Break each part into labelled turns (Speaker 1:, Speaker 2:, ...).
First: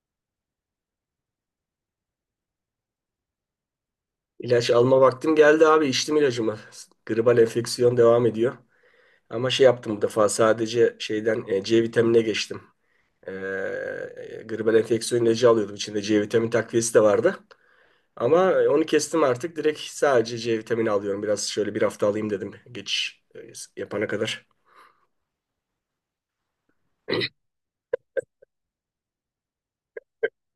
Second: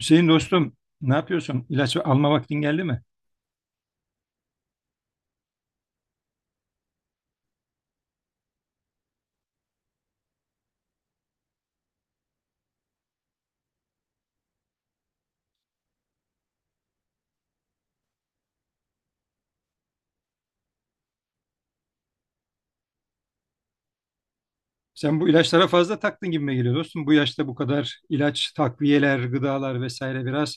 Speaker 1: Hüseyin dostum, ne yapıyorsun? İlaç alma vaktin geldi mi?
Speaker 2: İlaç alma vaktim geldi abi. İçtim ilacımı. Gribal enfeksiyon devam ediyor. Ama şey yaptım bu defa sadece şeyden C vitamine geçtim. Gribal enfeksiyon ilacı alıyordum. İçinde C vitamini takviyesi de vardı. Ama onu kestim artık. Direkt sadece C vitamini alıyorum. Biraz şöyle bir hafta alayım dedim geçiş yapana kadar.
Speaker 1: Sen bu ilaçlara fazla taktın gibime geliyor dostum. Bu yaşta bu kadar ilaç, takviyeler, gıdalar vesaire biraz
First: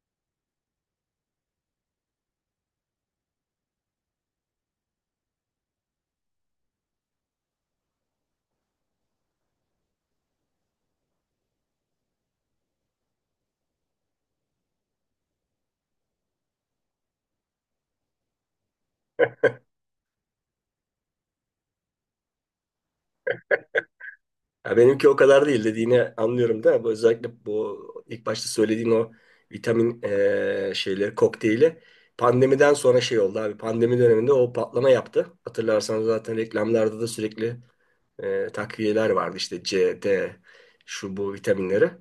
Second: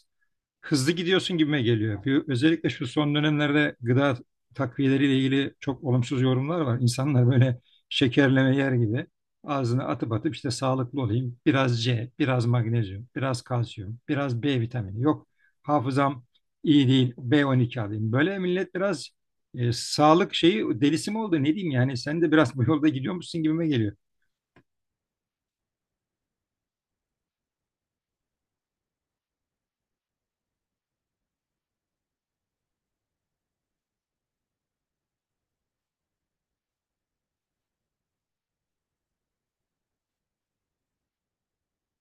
Speaker 1: hızlı gidiyorsun gibime geliyor. Özellikle şu son dönemlerde gıda takviyeleriyle ilgili çok olumsuz yorumlar var. İnsanlar böyle şekerleme yer gibi ağzına atıp atıp işte sağlıklı olayım. Biraz C, biraz magnezyum, biraz kalsiyum, biraz B vitamini. Yok hafızam iyi değil, B12 alayım. Böyle millet biraz sağlık şeyi delisi mi oldu ne diyeyim yani sen de biraz bu yolda gidiyormuşsun gibime geliyor.
Speaker 2: Ya benimki o kadar değil, dediğini anlıyorum da bu özellikle bu ilk başta söylediğin o vitamin şeyleri kokteyli pandemiden sonra şey oldu abi. Pandemi döneminde o patlama yaptı. Hatırlarsanız zaten reklamlarda da sürekli takviyeler vardı işte C, D şu bu vitaminleri.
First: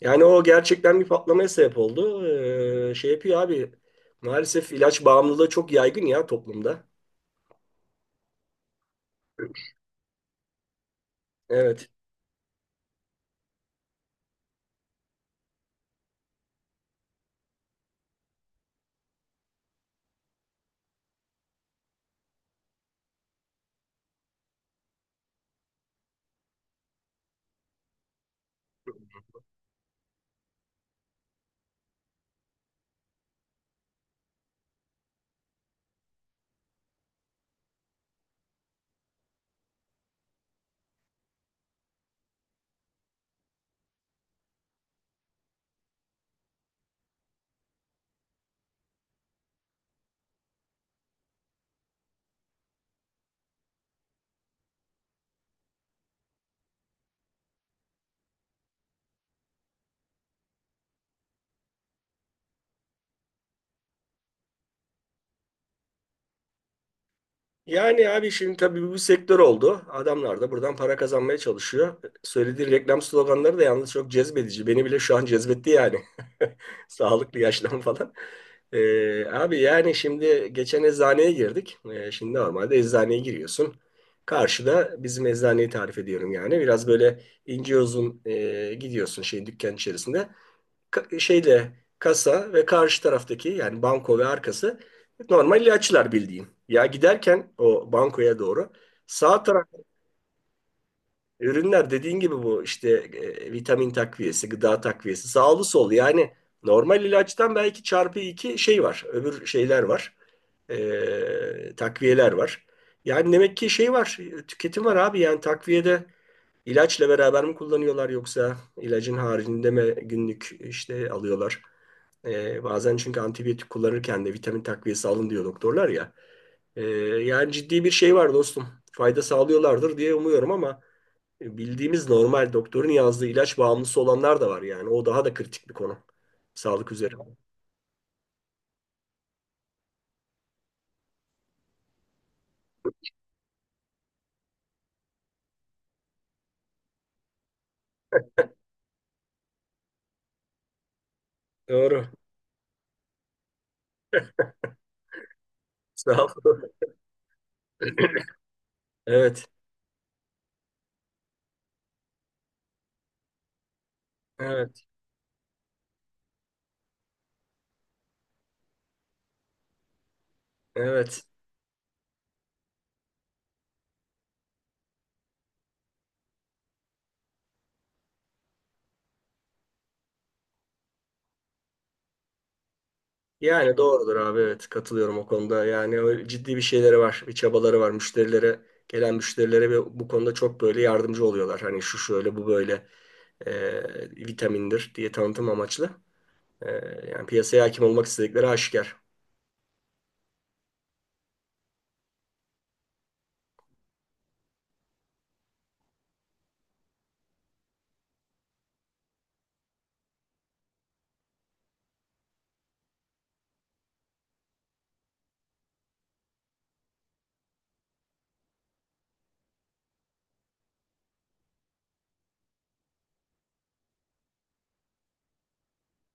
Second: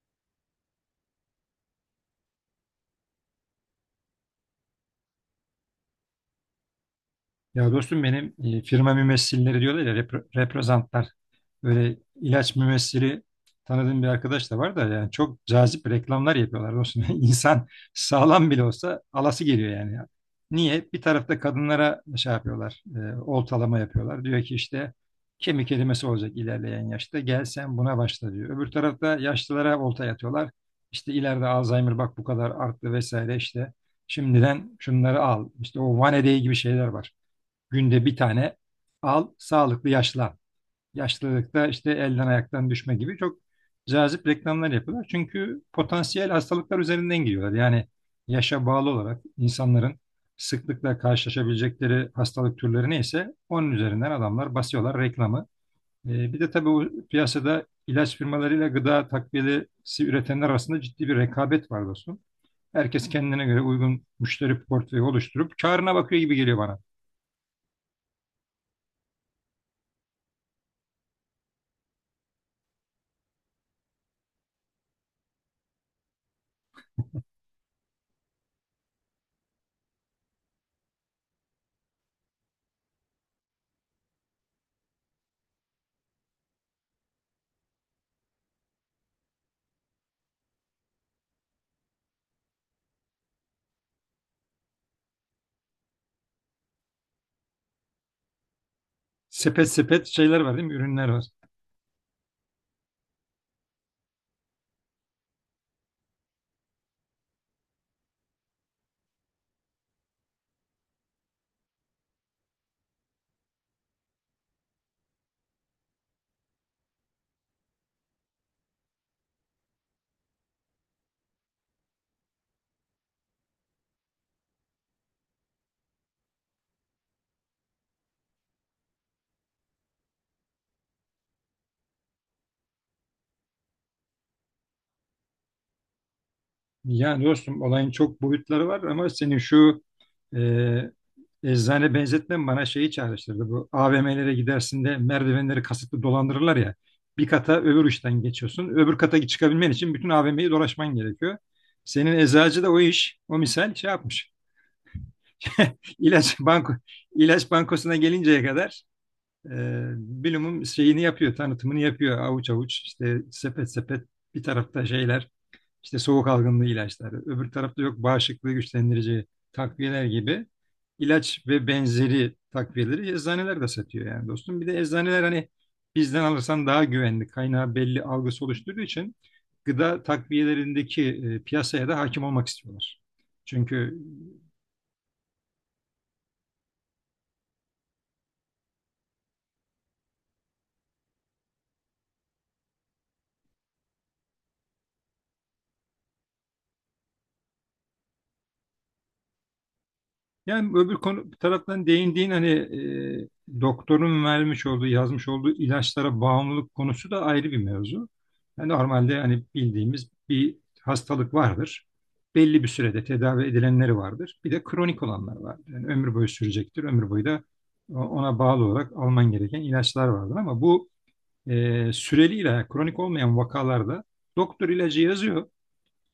Speaker 2: Yani o gerçekten bir patlamaya sebep oldu. Şey yapıyor abi, maalesef ilaç bağımlılığı çok yaygın ya toplumda.
Speaker 1: Ya dostum benim firma mümessilleri diyorlar ya reprezentler.
Speaker 2: Evet.
Speaker 1: Böyle ilaç mümessili tanıdığım bir arkadaş da var da yani çok cazip reklamlar yapıyorlar dostum. İnsan sağlam bile olsa alası geliyor yani. Niye? Bir tarafta kadınlara şey yapıyorlar, oltalama yapıyorlar. Diyor ki işte kemik erimesi olacak ilerleyen yaşta gel sen buna başla diyor. Öbür tarafta yaşlılara olta yatıyorlar. İşte ileride Alzheimer bak bu kadar arttı vesaire işte. Şimdiden şunları al. İşte o vanedeyi gibi şeyler var. Günde bir tane al, sağlıklı yaşlan. Yaşlılıkta işte elden ayaktan düşme gibi çok cazip reklamlar yapıyorlar. Çünkü potansiyel hastalıklar üzerinden giriyorlar. Yani yaşa bağlı olarak insanların sıklıkla karşılaşabilecekleri hastalık türleri neyse onun üzerinden adamlar basıyorlar reklamı. Bir de tabii bu piyasada ilaç firmalarıyla gıda takviyesi üretenler arasında ciddi bir rekabet var dostum. Herkes kendine göre uygun müşteri portföyü oluşturup karına bakıyor gibi geliyor bana.
Speaker 2: Yani abi şimdi tabii bu bir sektör oldu. Adamlar da buradan para kazanmaya çalışıyor. Söylediği reklam sloganları da yalnız çok cezbedici. Beni bile şu an cezbetti yani. Sağlıklı yaşlan falan. Abi yani şimdi geçen eczaneye girdik. Şimdi normalde eczaneye giriyorsun. Karşıda bizim eczaneyi tarif ediyorum yani. Biraz böyle ince uzun gidiyorsun şey dükkan içerisinde şeyle kasa ve karşı taraftaki yani banko ve arkası normal ilaçlar bildiğin. Ya giderken o bankoya doğru sağ taraf
Speaker 1: Sepet sepet şeyler var değil mi? Ürünler var.
Speaker 2: ürünler, dediğin gibi bu işte vitamin takviyesi, gıda takviyesi, sağlı sollu yani normal ilaçtan belki çarpı iki şey var. Öbür şeyler var. E, takviyeler var. Yani demek ki şey var, tüketim var abi, yani takviyede İlaçla beraber mi kullanıyorlar, yoksa ilacın haricinde mi günlük işte alıyorlar? Bazen çünkü antibiyotik kullanırken de vitamin takviyesi alın diyor doktorlar ya. Ee, Yani ciddi bir şey var dostum. Fayda sağlıyorlardır diye umuyorum ama bildiğimiz normal doktorun yazdığı ilaç bağımlısı olanlar da var yani. O daha da kritik bir konu. Sağlık üzere.
Speaker 1: Yani dostum olayın çok boyutları var ama senin şu e, eczane benzetmen bana şeyi çağrıştırdı. Bu AVM'lere gidersin de merdivenleri kasıtlı dolandırırlar ya. Bir kata öbür uçtan geçiyorsun. Öbür kata çıkabilmen için bütün AVM'yi dolaşman gerekiyor.
Speaker 2: Doğru.
Speaker 1: Senin eczacı da o iş, o misal şey yapmış.
Speaker 2: Sağ
Speaker 1: İlaç
Speaker 2: ol.
Speaker 1: banko, ilaç bankosuna gelinceye kadar
Speaker 2: Evet.
Speaker 1: e, bilumum şeyini yapıyor, tanıtımını yapıyor. Avuç avuç işte sepet sepet bir
Speaker 2: Evet.
Speaker 1: tarafta şeyler, işte soğuk algınlığı ilaçları, öbür tarafta yok bağışıklığı güçlendirici takviyeler gibi
Speaker 2: Evet.
Speaker 1: ilaç ve benzeri takviyeleri eczaneler de satıyor yani dostum. Bir de eczaneler hani bizden alırsan daha güvenli, kaynağı belli algısı oluşturduğu için gıda takviyelerindeki piyasaya da hakim olmak istiyorlar.
Speaker 2: Yani
Speaker 1: Çünkü.
Speaker 2: doğrudur abi, evet, katılıyorum o konuda. Yani öyle ciddi bir şeyleri var, bir çabaları var. Müşterilere, gelen müşterilere ve bu konuda çok böyle yardımcı oluyorlar. Hani şu şöyle bu böyle vitamindir diye tanıtım amaçlı. E, yani piyasaya hakim olmak istedikleri aşikar.
Speaker 1: Yani öbür konu bir taraftan değindiğin hani doktorun vermiş olduğu, yazmış olduğu ilaçlara bağımlılık konusu da ayrı bir mevzu. Yani normalde hani bildiğimiz bir hastalık vardır. Belli bir sürede tedavi edilenleri vardır. Bir de kronik olanlar vardır. Yani ömür boyu sürecektir. Ömür boyu da ona bağlı olarak alman gereken ilaçlar vardır. Ama bu süreli ilaç, kronik olmayan vakalarda doktor ilacı yazıyor.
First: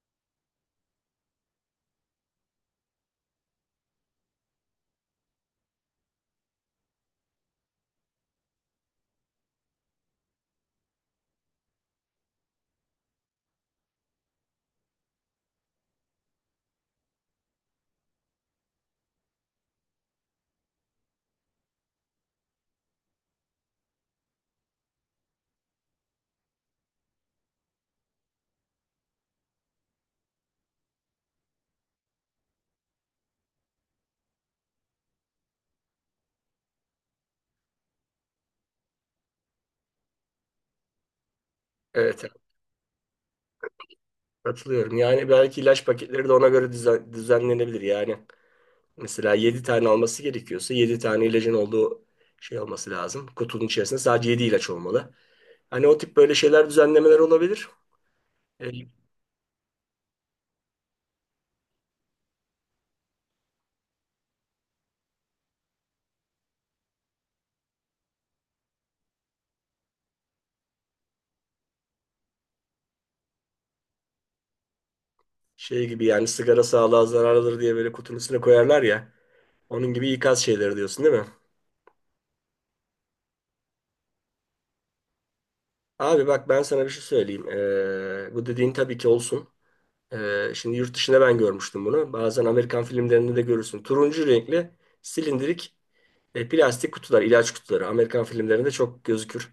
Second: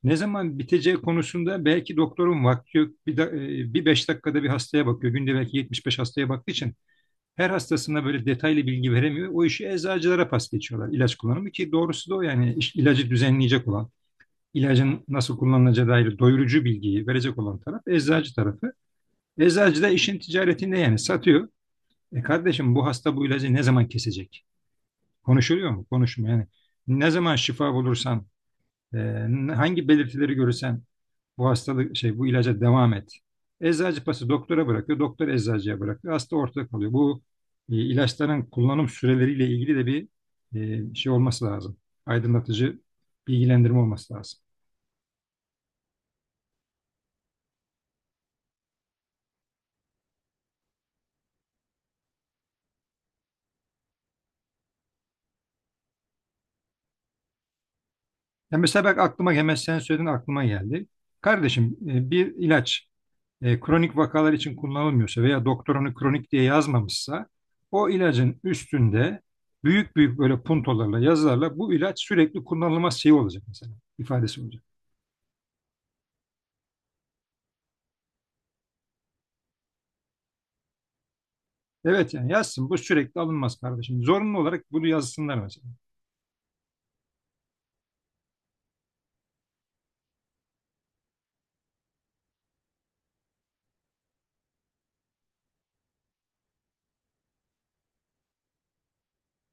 Speaker 1: Ne zaman biteceği konusunda belki doktorun vakti yok. Bir 5 dakikada bir hastaya bakıyor. Günde belki 75 hastaya baktığı için her hastasına böyle detaylı bilgi veremiyor. O işi eczacılara pas geçiyorlar ilaç kullanımı ki doğrusu da o yani ilacı düzenleyecek olan, ilacın nasıl kullanılacağı dair doyurucu bilgiyi verecek olan taraf eczacı tarafı. Eczacı da işin ticaretinde yani satıyor. E kardeşim bu hasta bu ilacı ne zaman kesecek? Konuşuluyor mu? Konuşmuyor yani. Ne zaman şifa bulursan ee, hangi belirtileri görürsen bu hastalık şey bu ilaca devam et. Eczacı pası doktora bırakıyor, doktor eczacıya bırakıyor. Hasta ortada kalıyor. Bu ilaçların kullanım süreleriyle ilgili de bir şey olması lazım.
Speaker 2: Evet, evet,
Speaker 1: Aydınlatıcı bilgilendirme olması lazım.
Speaker 2: katılıyorum. Yani belki ilaç paketleri de ona göre düzenlenebilir. Yani mesela 7 tane alması gerekiyorsa 7 tane ilacın olduğu şey olması lazım. Kutunun içerisinde sadece 7 ilaç olmalı. Hani o tip böyle şeyler düzenlemeler olabilir.
Speaker 1: Ya mesela bak aklıma hemen sen söyledin aklıma geldi. Kardeşim bir ilaç kronik vakalar için kullanılmıyorsa veya doktor onu kronik diye yazmamışsa o ilacın üstünde büyük büyük böyle puntolarla yazılarla bu ilaç sürekli kullanılmaz şey olacak mesela ifadesi olacak.
Speaker 2: Şey gibi yani, sigara sağlığa zararlıdır diye böyle kutunun üstüne koyarlar ya. Onun gibi ikaz şeyleri diyorsun değil mi?
Speaker 1: Evet yani yazsın bu sürekli alınmaz kardeşim. Zorunlu olarak bunu yazsınlar mesela.
Speaker 2: Abi bak ben sana bir şey söyleyeyim. Bu dediğin tabii ki olsun. Şimdi yurt dışında ben görmüştüm bunu. Bazen Amerikan filmlerinde de görürsün. Turuncu renkli silindirik plastik kutular, ilaç kutuları. Amerikan filmlerinde çok gözükür.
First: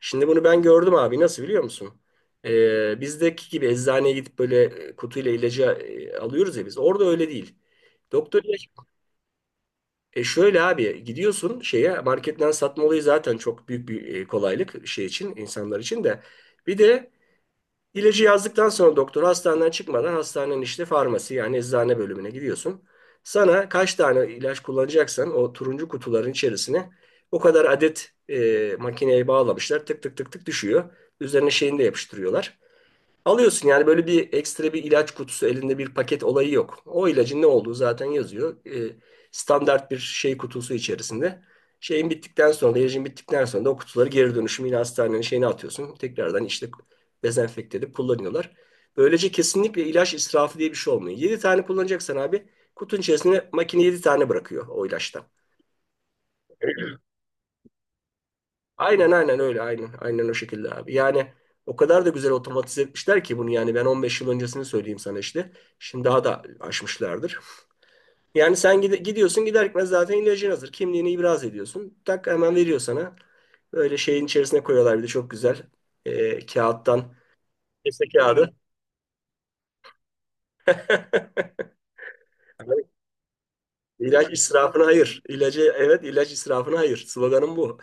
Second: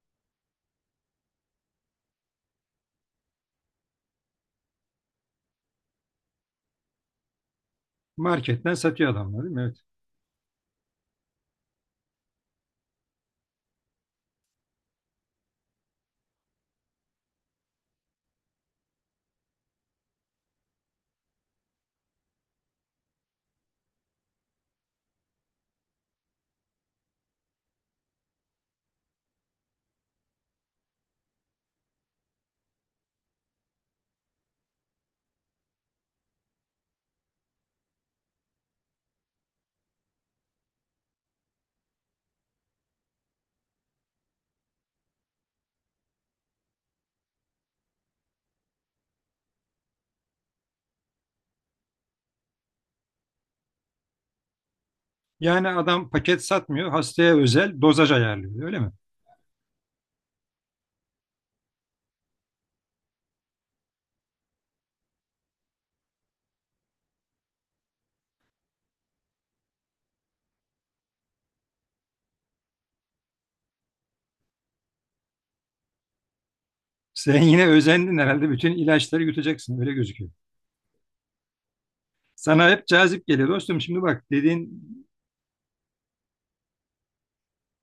Speaker 2: Şimdi bunu ben gördüm abi. Nasıl biliyor musun? Bizdeki gibi eczaneye gidip böyle kutuyla ilacı alıyoruz ya biz. Orada öyle değil. Doktor.
Speaker 1: Marketten satıyor adamlar değil mi? Evet.
Speaker 2: E şöyle abi, gidiyorsun şeye, marketten satma olayı zaten çok büyük bir kolaylık şey için, insanlar için de. Bir de ilacı yazdıktan sonra doktor hastaneden çıkmadan hastanenin işte farmasi yani eczane bölümüne gidiyorsun. Sana kaç tane ilaç kullanacaksan o turuncu kutuların içerisine o kadar adet makineye bağlamışlar, tık tık tık tık düşüyor. Üzerine şeyini de yapıştırıyorlar. Alıyorsun yani, böyle bir ekstra bir ilaç kutusu elinde bir paket olayı yok. O ilacın ne olduğu zaten yazıyor. Standart bir şey kutusu içerisinde. Şeyin bittikten sonra, ilacın bittikten sonra da o kutuları geri dönüşüm yine hastanenin şeyine atıyorsun. Tekrardan işte dezenfekte edip kullanıyorlar. Böylece kesinlikle ilaç israfı diye bir şey olmuyor. 7 tane kullanacaksan abi, kutunun içerisine makine 7 tane bırakıyor o ilaçtan.
Speaker 1: Yani adam paket satmıyor hastaya özel dozaj ayarlıyor öyle mi?
Speaker 2: Aynen, aynen öyle, aynen. Aynen o şekilde abi. Yani o kadar da güzel otomatize etmişler ki bunu, yani ben 15 yıl öncesini söyleyeyim sana işte. Şimdi daha da aşmışlardır. Yani sen gidiyorsun, gider gitmez zaten ilacın hazır. Kimliğini ibraz ediyorsun. Tak, hemen veriyor sana. Böyle şeyin içerisine koyuyorlar bir de, çok güzel. Kağıttan.
Speaker 1: Sen yine
Speaker 2: Kese
Speaker 1: özendin herhalde
Speaker 2: kağıdı.
Speaker 1: bütün ilaçları yutacaksın öyle gözüküyor. Sana
Speaker 2: Yani
Speaker 1: hep cazip geliyor dostum şimdi bak
Speaker 2: İlaç
Speaker 1: dediğin
Speaker 2: israfına hayır. İlacı, evet ilaç israfına hayır. Sloganım bu.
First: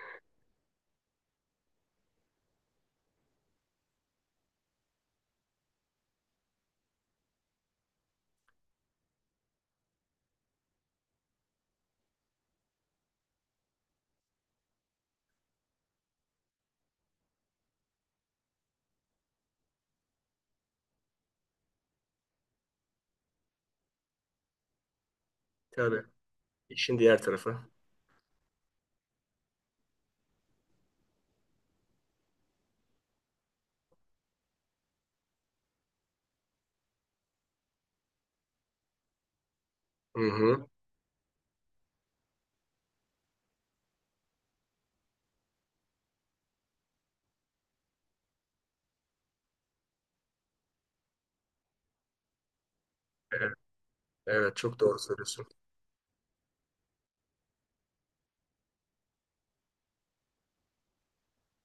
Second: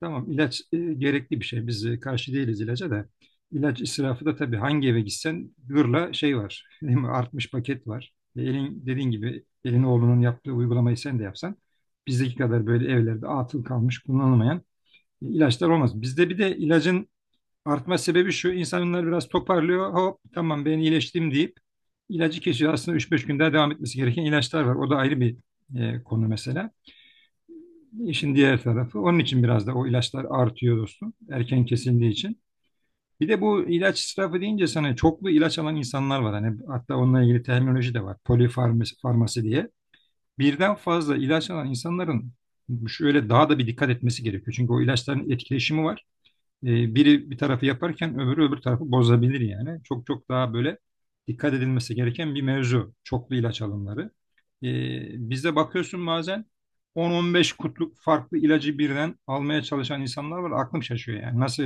Speaker 1: tamam ilaç gerekli bir şey biz karşı değiliz ilaca da. İlaç israfı da tabii hangi eve gitsen gırla şey var değil mi artmış paket var. Elin dediğin gibi elin oğlunun yaptığı uygulamayı sen de yapsan bizdeki kadar böyle evlerde atıl kalmış kullanılmayan İlaçlar olmaz. Bizde bir de ilacın artma sebebi şu. İnsanlar biraz toparlıyor. Hop tamam ben iyileştim deyip ilacı kesiyor. Aslında üç beş gün daha devam etmesi gereken ilaçlar var. O da ayrı bir
Speaker 2: Tabii.
Speaker 1: konu mesela.
Speaker 2: İşin diğer tarafı.
Speaker 1: İşin diğer tarafı. Onun için biraz da o ilaçlar artıyor dostum. Erken kesildiği için. Bir de bu ilaç israfı deyince sana çoklu ilaç alan insanlar var. Hani hatta onunla ilgili terminoloji de var. Polifarmasi diye.
Speaker 2: Hı hı.
Speaker 1: Birden fazla ilaç alan insanların şöyle daha da bir dikkat etmesi gerekiyor. Çünkü o ilaçların etkileşimi var biri bir tarafı yaparken öbürü öbür tarafı bozabilir yani. Çok çok daha böyle dikkat edilmesi gereken bir mevzu. Çoklu
Speaker 2: Evet,
Speaker 1: ilaç alımları.
Speaker 2: evet
Speaker 1: E,
Speaker 2: çok doğru söylüyorsun.
Speaker 1: bizde bakıyorsun bazen 10-15 kutluk farklı ilacı birden almaya çalışan insanlar var. Aklım şaşıyor yani. Nasıl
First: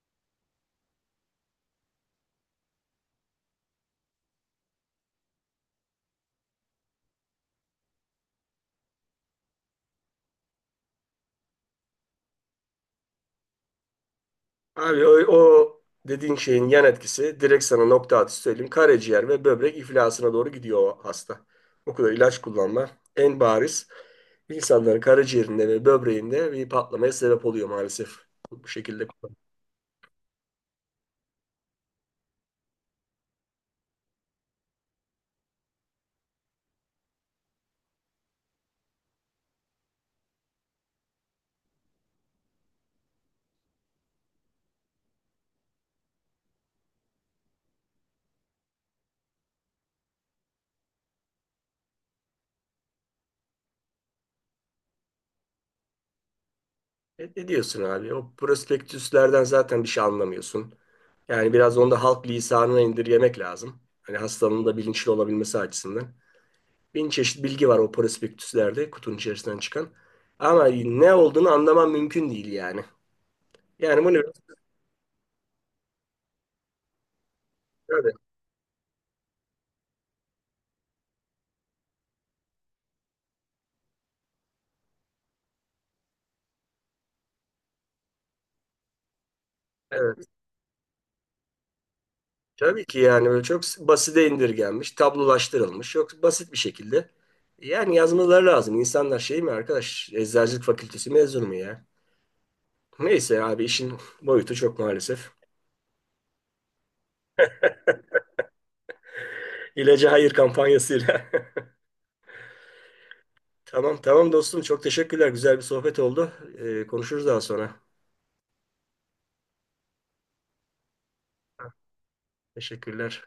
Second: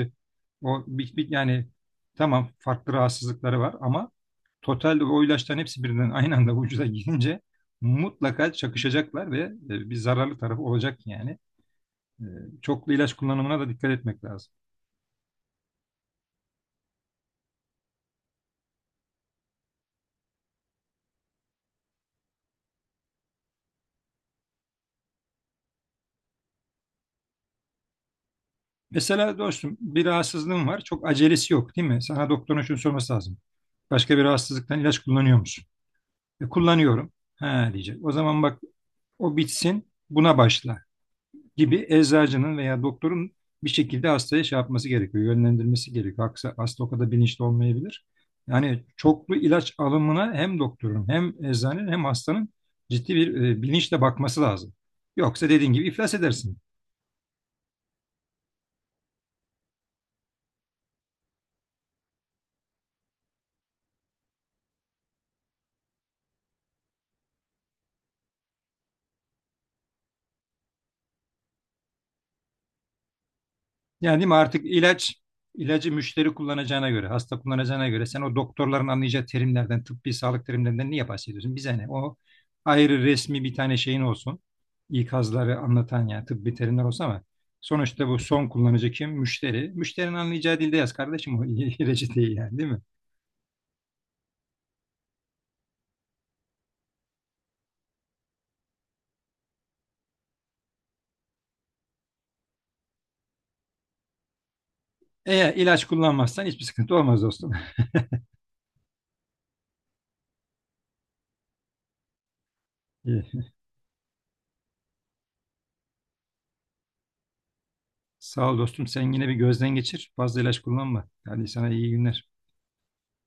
Speaker 1: o yani tamam farklı rahatsızlıkları var ama totalde o ilaçların hepsi birden aynı anda vücuda girince mutlaka çakışacaklar ve bir zararlı tarafı olacak yani. E, çoklu ilaç kullanımına da dikkat etmek lazım.
Speaker 2: Abi o dediğin şeyin yan etkisi direkt sana nokta atışı söyleyeyim. Karaciğer ve böbrek iflasına doğru gidiyor o hasta. O kadar ilaç kullanma en bariz insanların karaciğerinde ve böbreğinde bir patlamaya sebep oluyor maalesef. Bu şekilde.
Speaker 1: Mesela dostum bir rahatsızlığın var. Çok acelesi yok değil mi? Sana doktorun şunu sorması lazım. Başka bir rahatsızlıktan ilaç kullanıyor musun? Kullanıyorum. Ha diyecek. O zaman bak o bitsin buna başla gibi eczacının veya doktorun bir şekilde hastaya şey yapması gerekiyor. Yönlendirmesi gerekiyor. Hasta o kadar bilinçli olmayabilir. Yani çoklu ilaç alımına hem doktorun hem eczanenin hem hastanın ciddi bir bilinçle bakması lazım. Yoksa dediğin gibi iflas edersin.
Speaker 2: Ne diyorsun abi? O prospektüslerden zaten bir şey anlamıyorsun. Yani biraz onu da halk lisanına indirgemek lazım. Hani hastanın da bilinçli olabilmesi açısından. Bin çeşit bilgi var o prospektüslerde, kutunun içerisinden çıkan. Ama ne olduğunu anlamam mümkün değil yani. Yani bunu
Speaker 1: Yani değil
Speaker 2: biraz
Speaker 1: mi artık ilacı müşteri kullanacağına göre, hasta kullanacağına göre
Speaker 2: tabii,
Speaker 1: sen o doktorların anlayacağı terimlerden, tıbbi sağlık terimlerinden niye bahsediyorsun? Bize ne? O ayrı resmi bir tane şeyin olsun. İkazları anlatan yani tıbbi terimler olsa ama sonuçta bu son kullanıcı kim? Müşteri. Müşterinin
Speaker 2: evet.
Speaker 1: anlayacağı dilde yaz kardeşim o reçeteyi yani değil mi?
Speaker 2: Tabii ki yani, böyle çok basite indirgenmiş, tablolaştırılmış, çok basit bir şekilde. Yani yazmaları lazım. İnsanlar şey mi arkadaş, eczacılık fakültesi mezunu mu ya? Neyse abi, işin boyutu çok maalesef.
Speaker 1: Eğer ilaç kullanmazsan hiçbir sıkıntı olmaz dostum.
Speaker 2: İlaca hayır kampanyasıyla.
Speaker 1: İyi.
Speaker 2: Tamam, tamam dostum, çok teşekkürler. Güzel bir sohbet oldu. Konuşuruz daha sonra.
Speaker 1: Sağ ol dostum. Sen yine bir gözden geçir. Fazla ilaç kullanma. Hadi sana iyi günler.
Speaker 2: Teşekkürler.